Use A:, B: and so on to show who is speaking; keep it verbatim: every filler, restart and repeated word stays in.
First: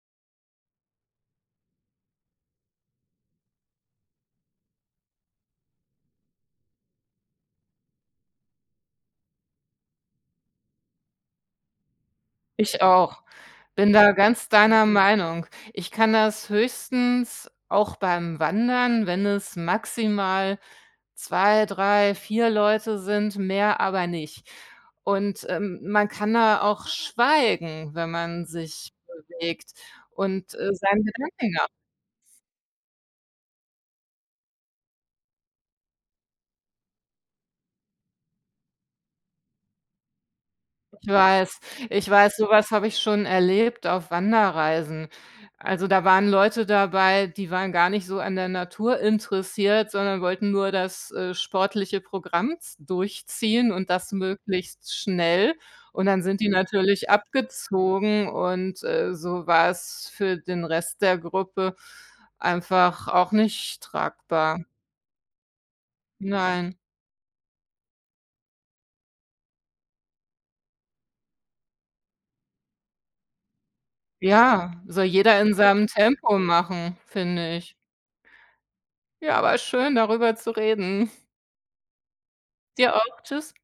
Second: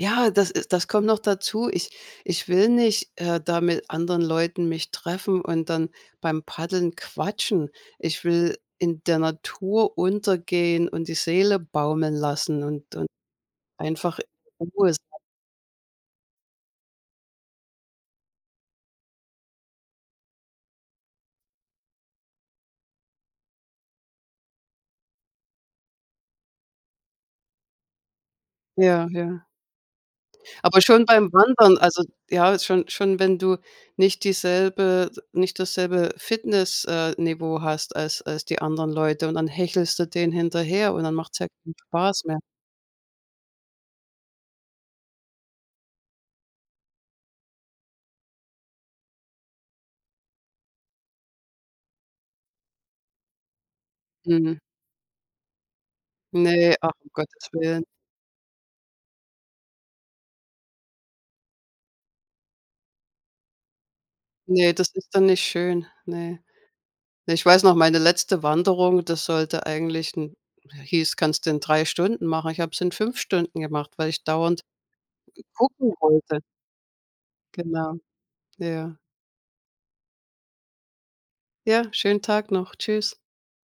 A: Ja, das ist das kommt noch dazu. Ich ich will nicht, äh, da mit anderen Leuten mich treffen und dann beim Paddeln quatschen. Ich will in der Natur untergehen und die Seele baumeln lassen
B: Ich
A: und und
B: auch, bin da
A: einfach
B: ganz
A: in
B: deiner
A: Ruhe s
B: Meinung. Ich kann das höchstens auch beim Wandern, wenn es maximal zwei, drei, vier Leute sind, mehr aber nicht und, äh, man kann da auch schweigen, wenn man sich
A: Ja, ja.
B: bewegt und, äh,
A: Aber
B: seine
A: schon beim
B: Gedanken nach
A: Wandern also ja, schon schon, wenn du nicht dieselbe nicht dasselbe Fitness äh, Niveau hast als als die anderen Leute, und dann hechelst du denen hinterher und
B: Ich
A: dann macht's ja
B: weiß,
A: keinen
B: ich
A: Spaß
B: weiß,
A: mehr.
B: so was habe ich schon erlebt auf Wanderreisen. Also, da waren Leute dabei, die waren gar nicht so an der Natur interessiert, sondern wollten nur das, äh, sportliche Programm z durchziehen und das
A: Mhm.
B: möglichst schnell, und dann sind die
A: Ne, ach, um
B: natürlich
A: Gottes Willen.
B: abgezogen und, äh, so war es für den Rest der Gruppe einfach auch nicht tragbar.
A: Ne, das ist dann nicht schön, ne.
B: Nein.
A: Ich weiß noch, meine letzte Wanderung, das sollte eigentlich in hieß, kannst du in drei Stunden machen, ich habe es in fünf Stunden gemacht, weil ich dauernd
B: Ja, soll jeder
A: g
B: in seinem
A: gucken
B: Tempo
A: wollte.
B: machen, finde ich.
A: Genau. Ja.
B: Ja, war schön, darüber zu reden.
A: Ja, schönen Tag noch.
B: Dir
A: Tschüss.
B: auch, tschüss.